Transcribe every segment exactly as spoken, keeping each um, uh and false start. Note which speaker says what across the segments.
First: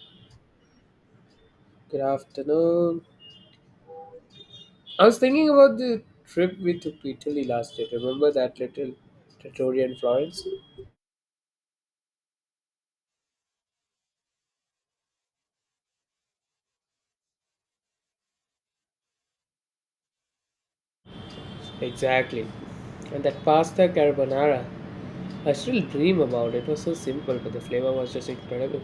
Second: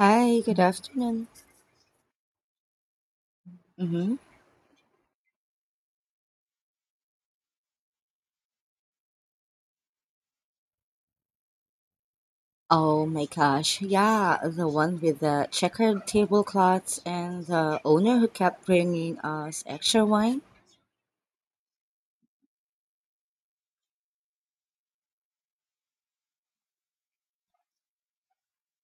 Speaker 1: Hi, good afternoon.
Speaker 2: Good afternoon.
Speaker 1: Mm-hmm.
Speaker 2: I was thinking about the trip we took to Italy last year. Remember that little trattoria in Florence?
Speaker 1: Oh my gosh, yeah, the one with the checkered tablecloths and the owner who kept bringing us extra wine.
Speaker 2: Exactly. And that pasta carbonara. I still dream about it. It was so simple, but the flavor was just incredible.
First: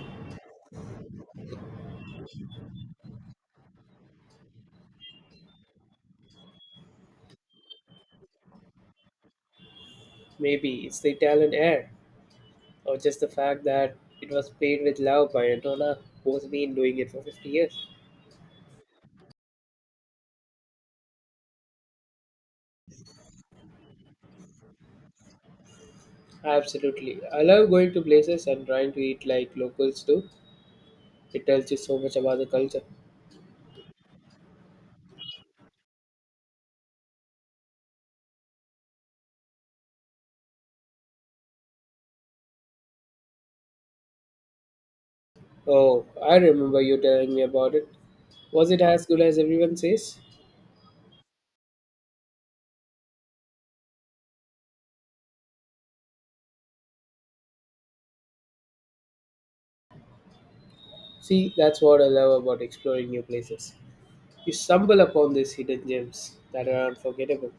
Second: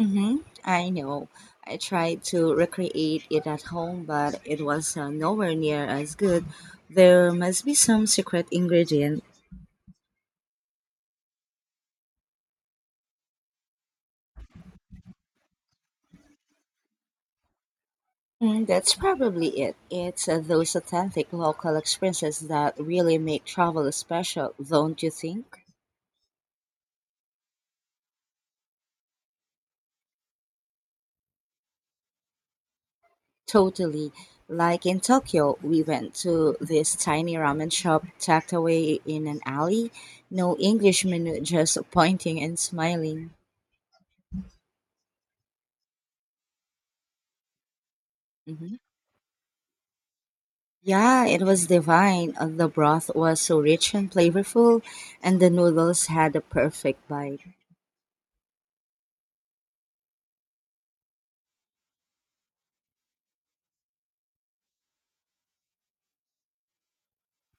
Speaker 1: Mm-hmm. I know. I tried to recreate it at home, but it was uh, nowhere near as good. There must be some secret ingredient.
Speaker 2: Maybe it's the Italian air, or just the fact that it was made with love by Antonella, who's been doing it for fifty years.
Speaker 1: Mm, that's probably it. It's uh, those authentic local experiences that really make travel special, don't you think?
Speaker 2: Absolutely. I love going to places and trying to eat like locals do. It tells you so much about the culture.
Speaker 1: Totally. Like in Tokyo, we went to this tiny ramen shop tucked away in an alley. No English menu, just pointing and smiling.
Speaker 2: Oh, I remember you telling me about it. Was
Speaker 1: Hmm.
Speaker 2: it as good as everyone says?
Speaker 1: Yeah, it was divine. Uh, The broth was so rich and flavorful, and the noodles had a perfect bite.
Speaker 2: See, that's what I love about exploring new places. You stumble upon these hidden gems that are unforgettable.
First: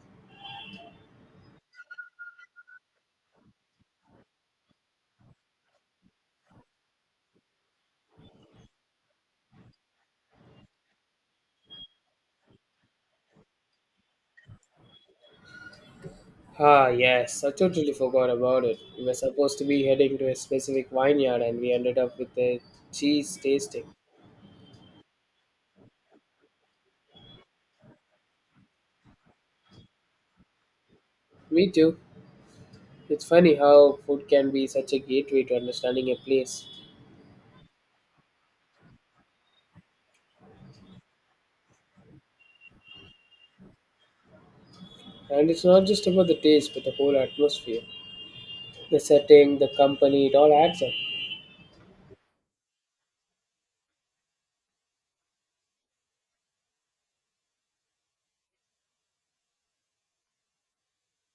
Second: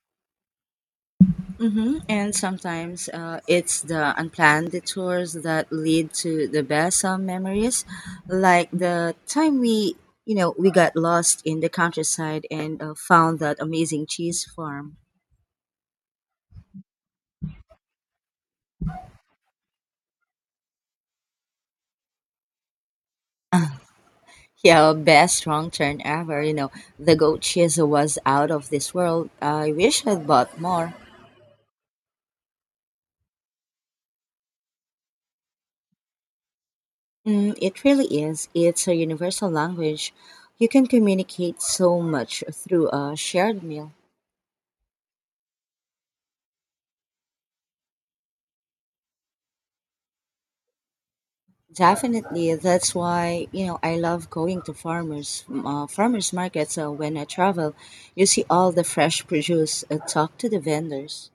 Speaker 1: Hmm. And sometimes uh, it's the unplanned detours that lead to the best uh, memories, like the time we, you know, we got lost in the countryside and uh, found that amazing cheese farm.
Speaker 2: Ah, yes, I totally forgot about it. We were supposed to be heading to a specific vineyard and we ended up with a cheese tasting.
Speaker 1: Yeah, best wrong turn ever. You know, the goat cheese was out of this world. I wish I'd bought more.
Speaker 2: Me too. It's funny how food can be such a gateway to understanding a place.
Speaker 1: Mm, it really is. It's a universal language. You can communicate so much through a shared meal.
Speaker 2: And it's not just about the taste, but the whole atmosphere. The setting, the company, it all adds up.
Speaker 1: Definitely. That's why, you know, I love going to farmers uh, farmers markets uh, when I travel. You see all the fresh produce, uh, talk to the vendors,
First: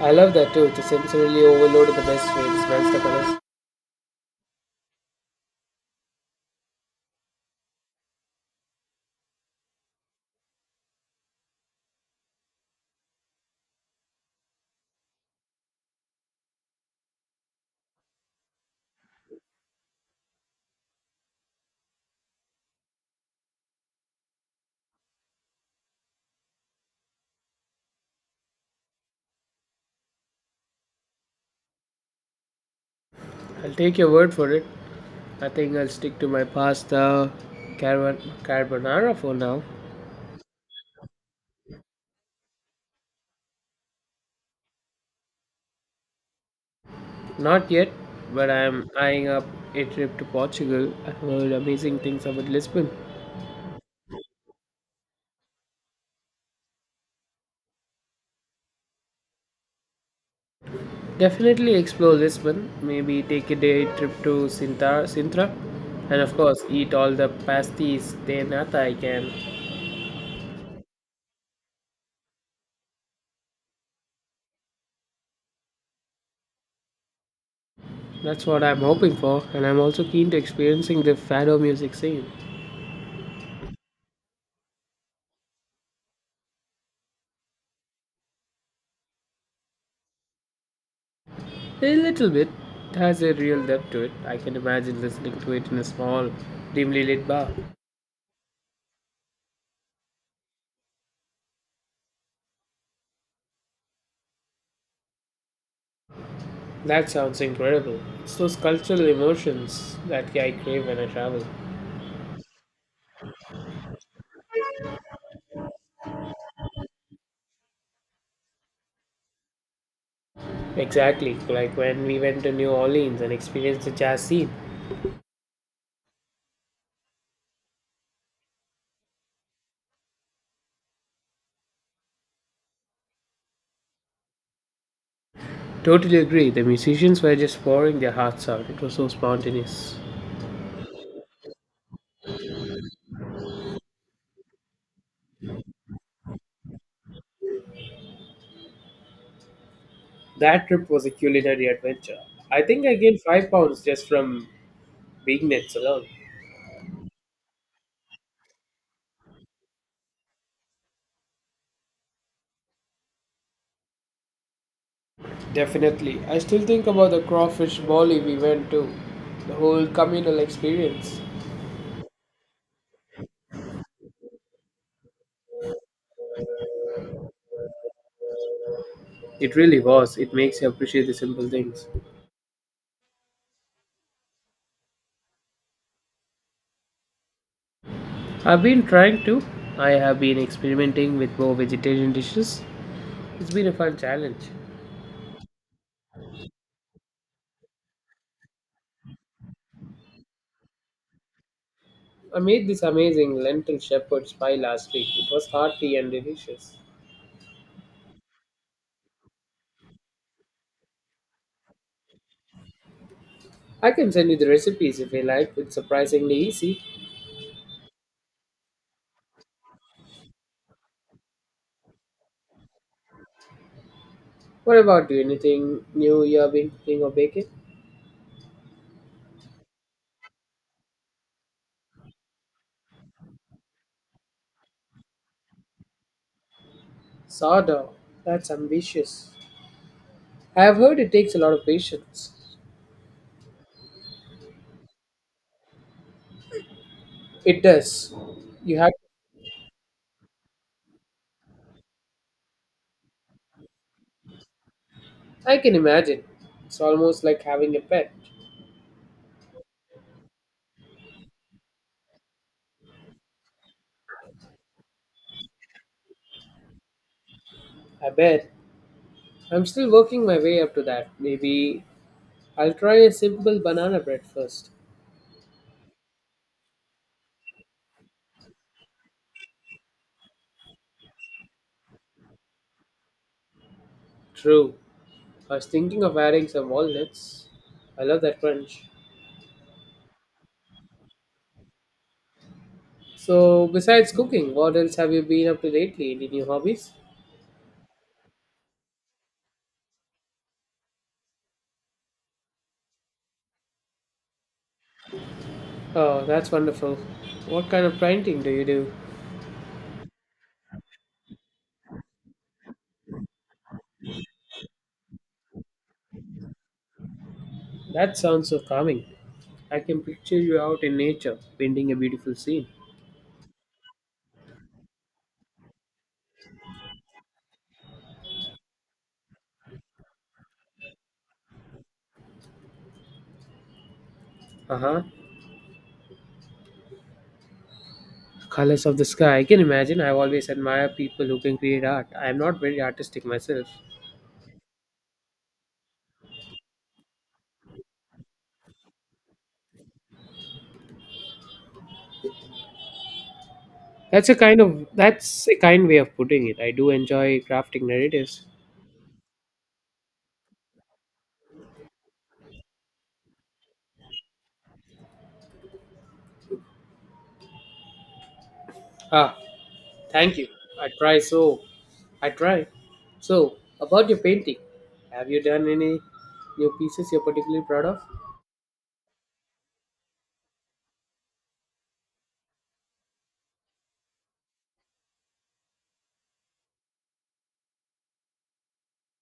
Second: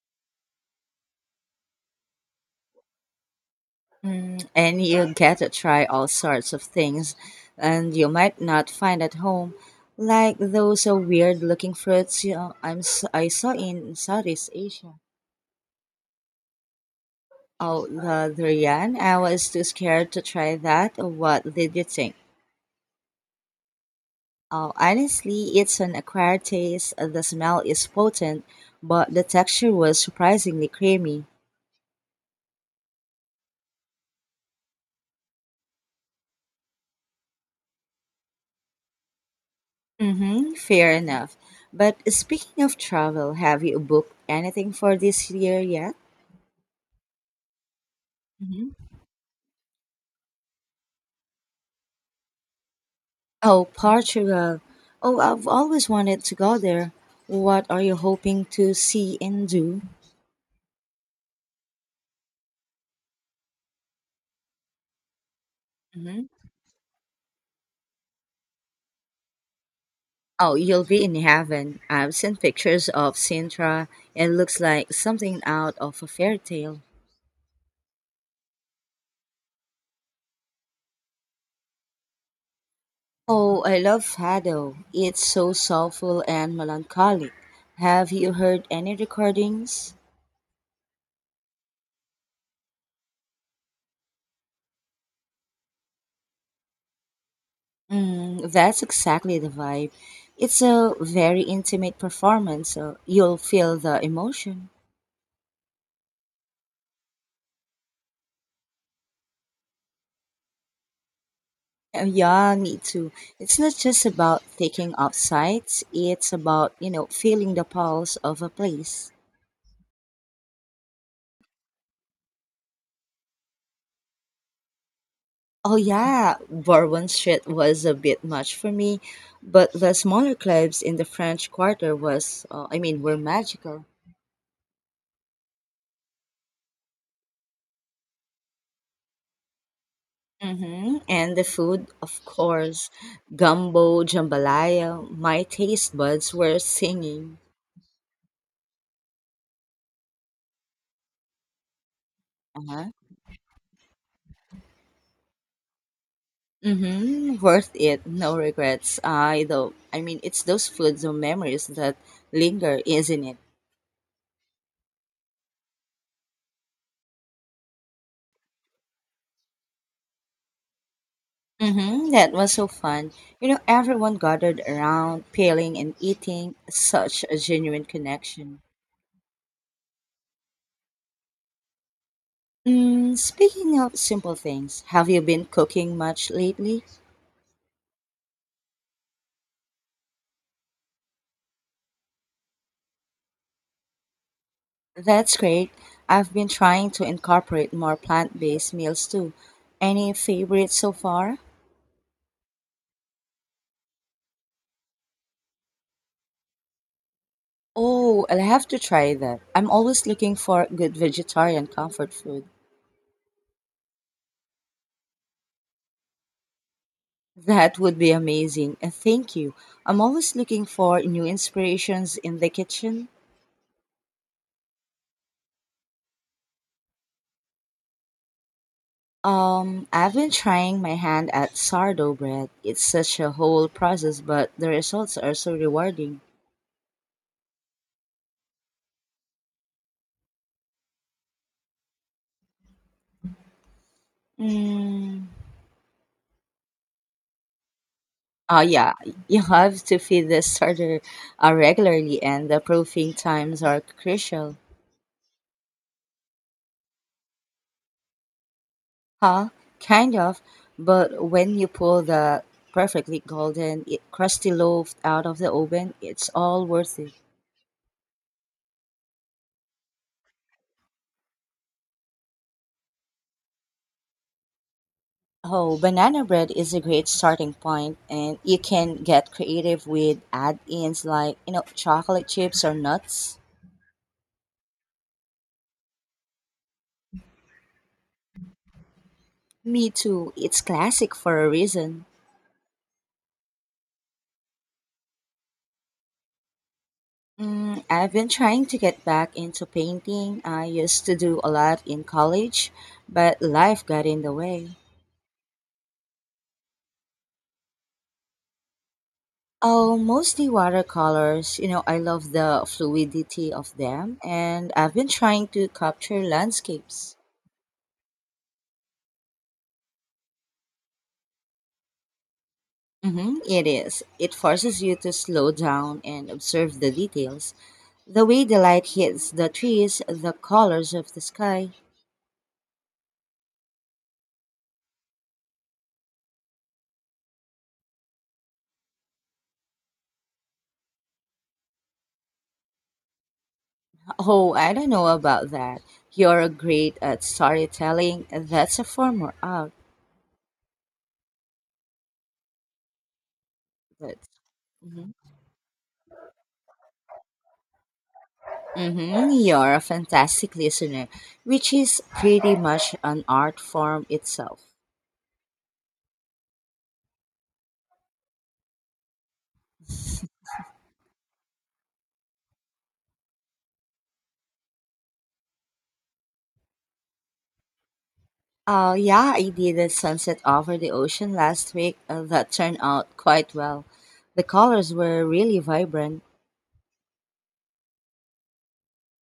Speaker 2: I love that too, to sensorily overload in the best way. It smells the colors.
Speaker 1: mm, and you get to try all sorts of things and you might not find at home, like those uh, weird-looking fruits, you know, I'm s- I saw in Southeast Asia. Oh, the durian. I was too scared to try that. What did you think? Oh, honestly, it's an acquired taste. The smell is potent, but the texture was surprisingly creamy.
Speaker 2: I'll take your word for it. I think I'll stick to my pasta carbo- carbonara for now.
Speaker 1: Mm-hmm, fair enough. But speaking of travel, have you booked anything for this year yet?
Speaker 2: Not yet, but
Speaker 1: Hmm.
Speaker 2: I'm eyeing up a trip to Portugal. I heard amazing things about Lisbon.
Speaker 1: Oh, Portugal. Oh, I've always wanted to go there. What are you hoping to see and do?
Speaker 2: Definitely explore Lisbon. Maybe take a day trip to Sintra, Sintra. And
Speaker 1: Hmm.
Speaker 2: of course, eat all the pasties de nata I can.
Speaker 1: Oh, you'll be in heaven. I've seen pictures of Sintra. It looks like something out of a fairy tale.
Speaker 2: That's what I'm hoping for, and I'm also keen to experiencing the fado music scene.
Speaker 1: Oh, I love Fado. It's so soulful and melancholic. Have you heard any recordings?
Speaker 2: A little bit. It has a real depth to it. I can imagine listening to it in a small, dimly lit bar.
Speaker 1: Mm, that's exactly the vibe. It's a very intimate performance, so you'll feel the emotion.
Speaker 2: That sounds incredible. It's those cultural emotions that I crave when I travel.
Speaker 1: Uh, Yeah, me too. It's not just about taking out sights, it's about, you know, feeling the pulse of a place.
Speaker 2: Exactly, like when we went to New Orleans and experienced the jazz scene.
Speaker 1: Oh yeah, Bourbon Street was a bit much for me, but the smaller clubs in the French Quarter was, uh, I mean, were magical.
Speaker 2: Totally agree. The musicians were just pouring their hearts out. It was so spontaneous.
Speaker 1: Mm-hmm. And the food, of course, gumbo, jambalaya. My taste buds were singing.
Speaker 2: That trip was a culinary adventure. I think
Speaker 1: Uh-huh.
Speaker 2: I gained five pounds just from big nets alone.
Speaker 1: Mm-hmm. Worth it. No regrets. I though. I mean, It's those foods or memories that linger, isn't it?
Speaker 2: Definitely. I still think about the crawfish volley we went to, the whole communal experience.
Speaker 1: Mm-hmm. That was so fun. You know, everyone gathered around, peeling and eating. Such a genuine connection.
Speaker 2: It really was. It makes you appreciate the simple things.
Speaker 1: Mm, speaking of simple things, have you been cooking much lately?
Speaker 2: I've been trying to. I have been experimenting with more vegetarian dishes. It's been a fun challenge.
Speaker 1: That's great. I've been trying to incorporate more plant based meals too. Any favorites so far?
Speaker 2: I made this amazing lentil shepherd's pie last week. It was hearty and delicious.
Speaker 1: Oh, I'll have to try that. I'm always looking for good vegetarian comfort food.
Speaker 2: I can send you the recipes if you like. It's surprisingly easy.
Speaker 1: That would be amazing. And thank you. I'm always looking for new inspirations in the kitchen.
Speaker 2: What about you? Anything new you have been cooking or baking?
Speaker 1: Um, I've been trying my hand at sourdough bread. It's such a whole process, but the results are so rewarding.
Speaker 2: Sourdough. That's ambitious. I have heard it takes a lot of patience.
Speaker 1: Mm.
Speaker 2: It does.
Speaker 1: Uh,
Speaker 2: You have.
Speaker 1: yeah, you have to feed the starter uh, regularly, and the proofing times are crucial.
Speaker 2: I can imagine. It's almost like having a pet.
Speaker 1: Huh? Kind of. But when you pull the perfectly golden, i- crusty loaf out of the oven, it's all worth it.
Speaker 2: I bet. I'm still working my way up to that. Maybe I'll try a simple banana bread first.
Speaker 1: Oh, banana bread is a great starting point, and you can get creative with add ins like, you know, chocolate chips or nuts.
Speaker 2: True. I was thinking of adding some walnuts. I love that crunch.
Speaker 1: Me too, it's classic for a reason.
Speaker 2: So, besides cooking, what else have you been up to lately? Any new hobbies?
Speaker 1: Mm, I've been trying to get back into painting. I used to do a lot in college, but life got in the way.
Speaker 2: Oh, that's wonderful. What kind of painting do you do?
Speaker 1: Oh, mostly watercolors. You know, I love the fluidity of them, and I've been trying to capture landscapes.
Speaker 2: That sounds so calming. I can picture you out in nature, painting a beautiful scene.
Speaker 1: Mm-hmm, it is. It forces you to slow down and observe the details. The way the light hits the trees, the colors of the sky.
Speaker 2: Uh-huh, colors of the sky. I can imagine. I've always admired people who can create art. I am not very artistic myself.
Speaker 1: Oh, I don't know about that. You're great at storytelling. That's a form of art. Mm-hmm.
Speaker 2: That's a kind of that's a kind way of putting it. I do enjoy crafting narratives.
Speaker 1: Mm. You're a fantastic listener, which is pretty much an art form itself.
Speaker 2: Ah, thank you. i try so I try. So about your painting, have you done any new pieces you're particularly proud of?
Speaker 1: Uh, yeah, I did a sunset over the ocean last week uh, that turned out quite well. The colors were really vibrant.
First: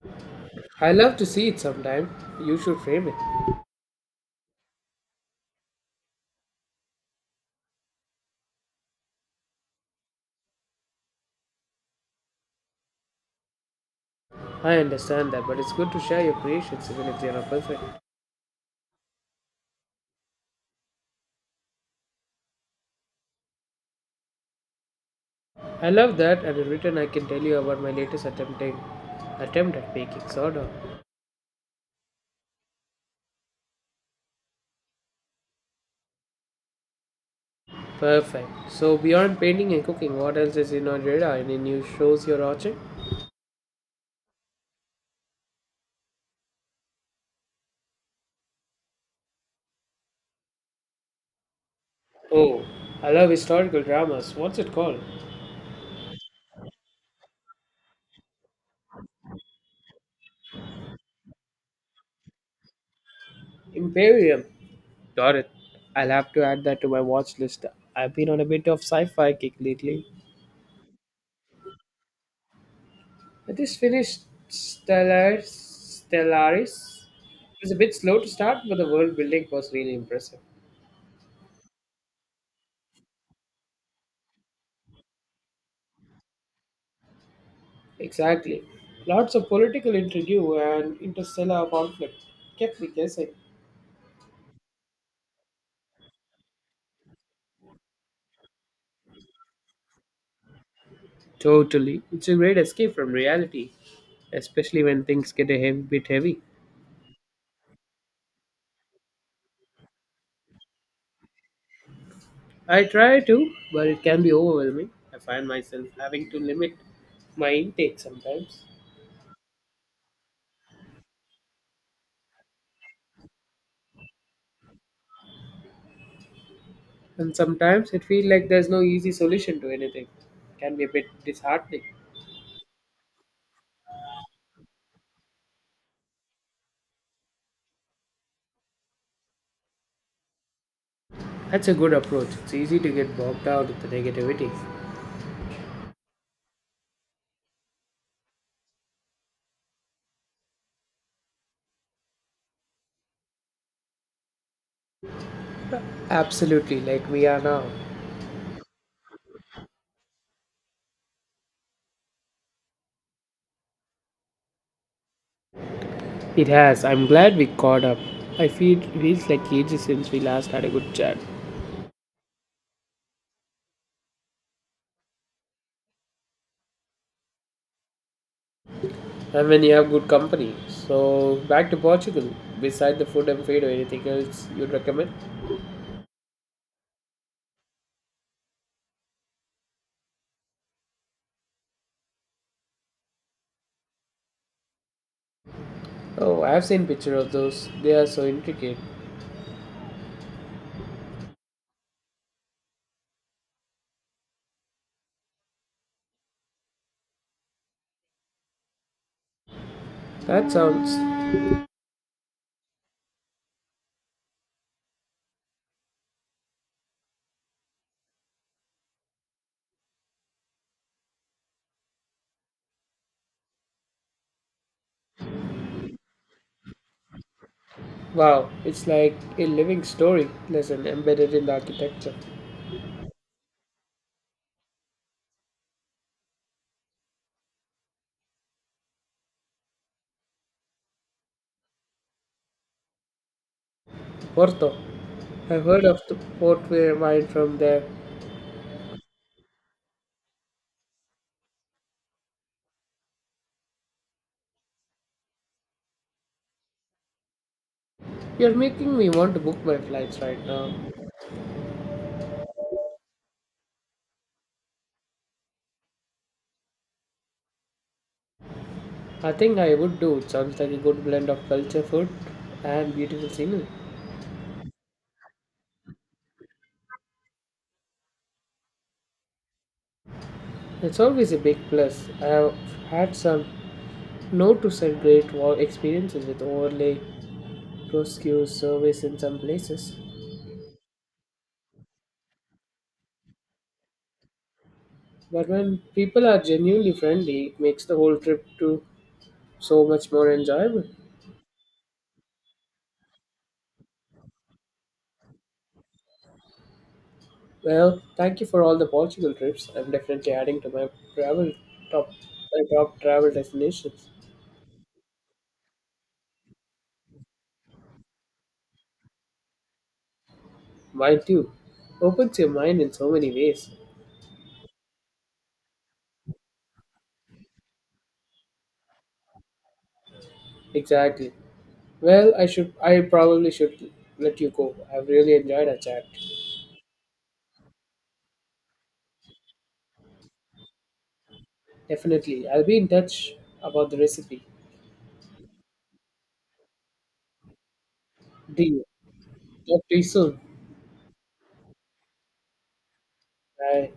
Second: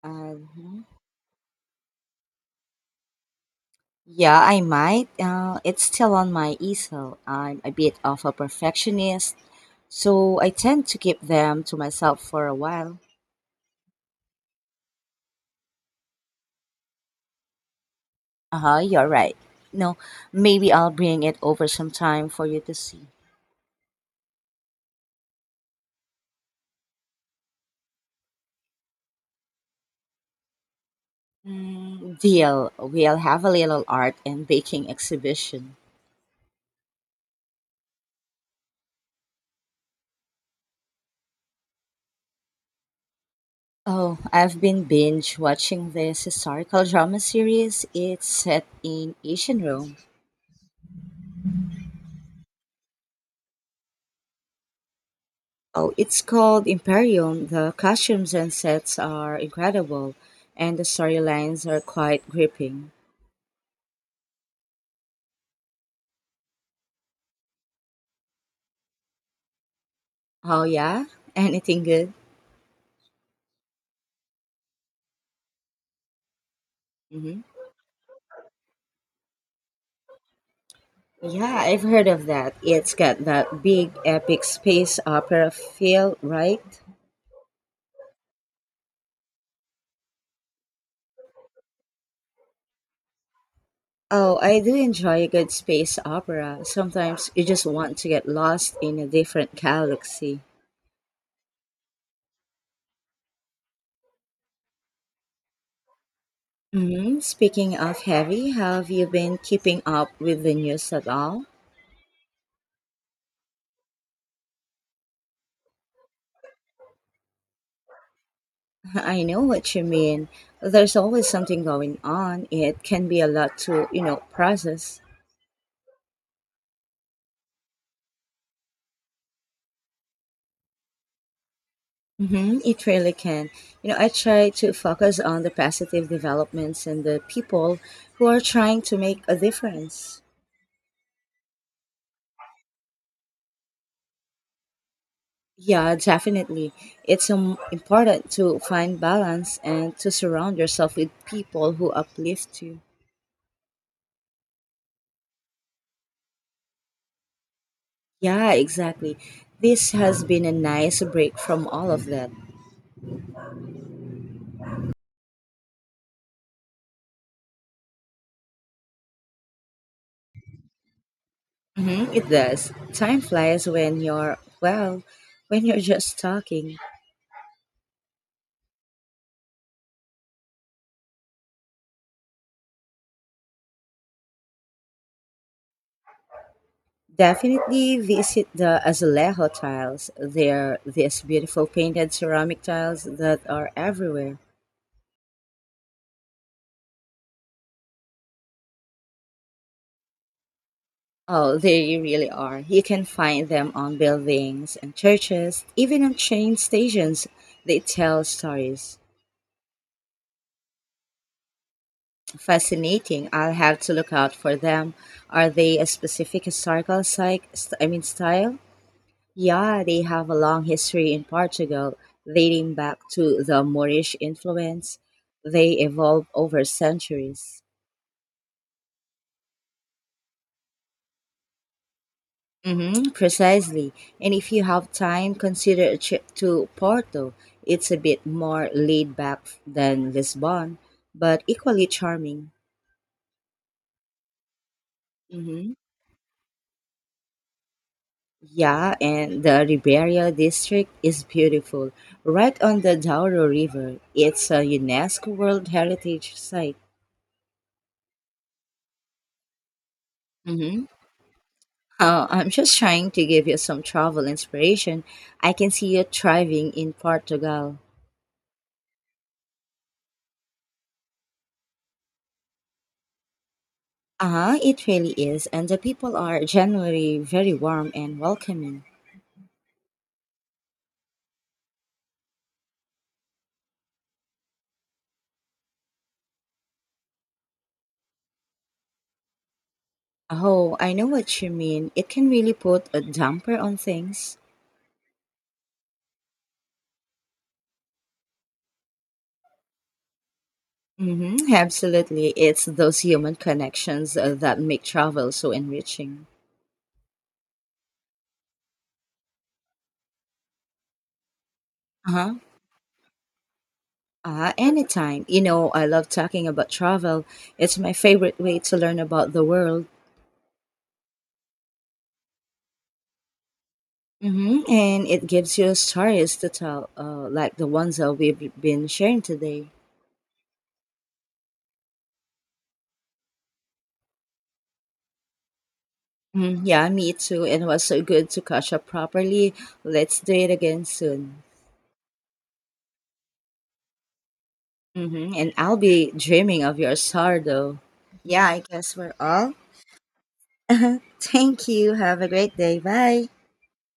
Speaker 1: Mhm.
Speaker 2: I love to see it sometime. You should frame it.
Speaker 1: Yeah, I might. Uh, it's still on my easel. I'm a bit of a perfectionist, so I tend to keep them to myself for a while.
Speaker 2: I understand that, but it's good to share your creations even if they are not perfect.
Speaker 1: Uh huh, you're right. No, maybe I'll bring it over sometime for you to see.
Speaker 2: I love that, and in return, I can tell you about my latest attempting attempt at baking soda.
Speaker 1: Deal. We'll have a little art and baking exhibition.
Speaker 2: Perfect. So, beyond painting and cooking, what else is in your radar? Any new shows you're watching?
Speaker 1: Oh, I've been binge watching this historical drama series. It's set in ancient Rome.
Speaker 2: Oh, I love historical dramas. What's it called?
Speaker 1: Oh, it's called Imperium. The costumes and sets are incredible, and the storylines are quite gripping.
Speaker 2: Imperium. Got it. I'll have to add that to my watch list. I've been on a bit of sci-fi kick lately.
Speaker 1: Oh, yeah? Anything good?
Speaker 2: I just finished Stellaris. Stellaris.
Speaker 1: Hmm.
Speaker 2: It was a bit slow to start, but the world building was really impressive.
Speaker 1: Yeah, I've heard of that. It's got that big epic space opera feel, right?
Speaker 2: Exactly. Lots of political intrigue and interstellar conflict kept me guessing.
Speaker 1: Oh, I do enjoy a good space opera. Sometimes you just want to get lost in a different galaxy.
Speaker 2: Totally. It's a great escape from reality, especially when things get a heavy, bit heavy.
Speaker 1: Hmm. Speaking of heavy, have you been keeping up with the news at all?
Speaker 2: I try to, but it can be overwhelming. I find myself having to limit my intake sometimes.
Speaker 1: I know what you mean. There's always something going on. It can be a lot to, you know, process.
Speaker 2: And sometimes it feels like there's no easy solution to anything. It can be a bit disheartening.
Speaker 1: Hmm. It really can. You know, I try to focus on the positive developments and the people who are trying to make a difference.
Speaker 2: That's a good approach. It's easy to get bogged down in the negativity.
Speaker 1: Yeah, definitely. It's um, important to find balance and to surround yourself with people who uplift you.
Speaker 2: Absolutely, like we are now.
Speaker 1: Yeah, exactly. This has been a nice break from all of that.
Speaker 2: It has. I'm glad we caught up. I feel feels like ages since we last had a good chat.
Speaker 1: Hmm, it does. Time flies when you're, well, when you're just talking.
Speaker 2: And when you have good company. So back to Portugal. Beside the food and fade or anything else you'd recommend?
Speaker 1: Definitely visit the Azulejo tiles. They're these beautiful painted ceramic tiles that are everywhere.
Speaker 2: Oh, I've seen picture of those. They are so intricate.
Speaker 1: Oh, they really are. You can find them on buildings and churches, even on train stations. They tell stories.
Speaker 2: That sounds
Speaker 1: Fascinating. I'll have to look out for them. Are they a specific historical psych, st- I mean style? Yeah, they have a long history in Portugal, dating back to the Moorish influence. They evolved over centuries.
Speaker 2: wow. It's like a living story lesson embedded in the architecture.
Speaker 1: Mm-hmm, precisely. And if you have time, consider a trip to Porto. It's a bit more laid back than Lisbon, but equally charming.
Speaker 2: Porto. I've
Speaker 1: Mm-hmm.
Speaker 2: heard of the port wine from there.
Speaker 1: Yeah, and the Ribeira district is beautiful. Right on the Douro River, it's a UNESCO World Heritage Site.
Speaker 2: You're making me want to book my flights right now.
Speaker 1: Mm-hmm. Oh, I'm just trying to give you some travel inspiration. I can see you thriving in Portugal.
Speaker 2: I think I would do. It sounds like a good blend of culture, food, and beautiful scenery.
Speaker 1: Uh-huh, it really is, and the people are generally very warm and welcoming.
Speaker 2: It's always a big plus. I have had some no to said great wow experiences with overlay, proscue service in some places.
Speaker 1: Oh, I know what you mean. It can really put a damper on things.
Speaker 2: But when people are genuinely friendly, it makes the whole trip to so much more enjoyable.
Speaker 1: Mm-hmm, absolutely. It's those human connections uh, that make travel so enriching.
Speaker 2: Well, thank you for all the Portugal trips. I'm definitely adding to my travel top
Speaker 1: Uh-huh.
Speaker 2: my top travel destinations.
Speaker 1: Uh, anytime. You know, I love talking about travel. It's my favorite way to learn about the world.
Speaker 2: Mind you, opens your mind in so many ways.
Speaker 1: Mm-hmm, and it gives you stories to tell, uh, like the ones that we've been sharing today.
Speaker 2: Exactly. Well, I should I probably should let you go. I've really enjoyed our chat.
Speaker 1: Mm, yeah, me too. It was so good to catch up properly. Let's do it again soon.
Speaker 2: Definitely. I'll be in touch about the recipe.
Speaker 1: Mm-hmm. And I'll be dreaming of your sourdough. Yeah, I
Speaker 2: Deal.
Speaker 1: guess we're all.
Speaker 2: Talk to you soon.
Speaker 1: Thank you. Have a great day. Bye.
Speaker 2: Bye.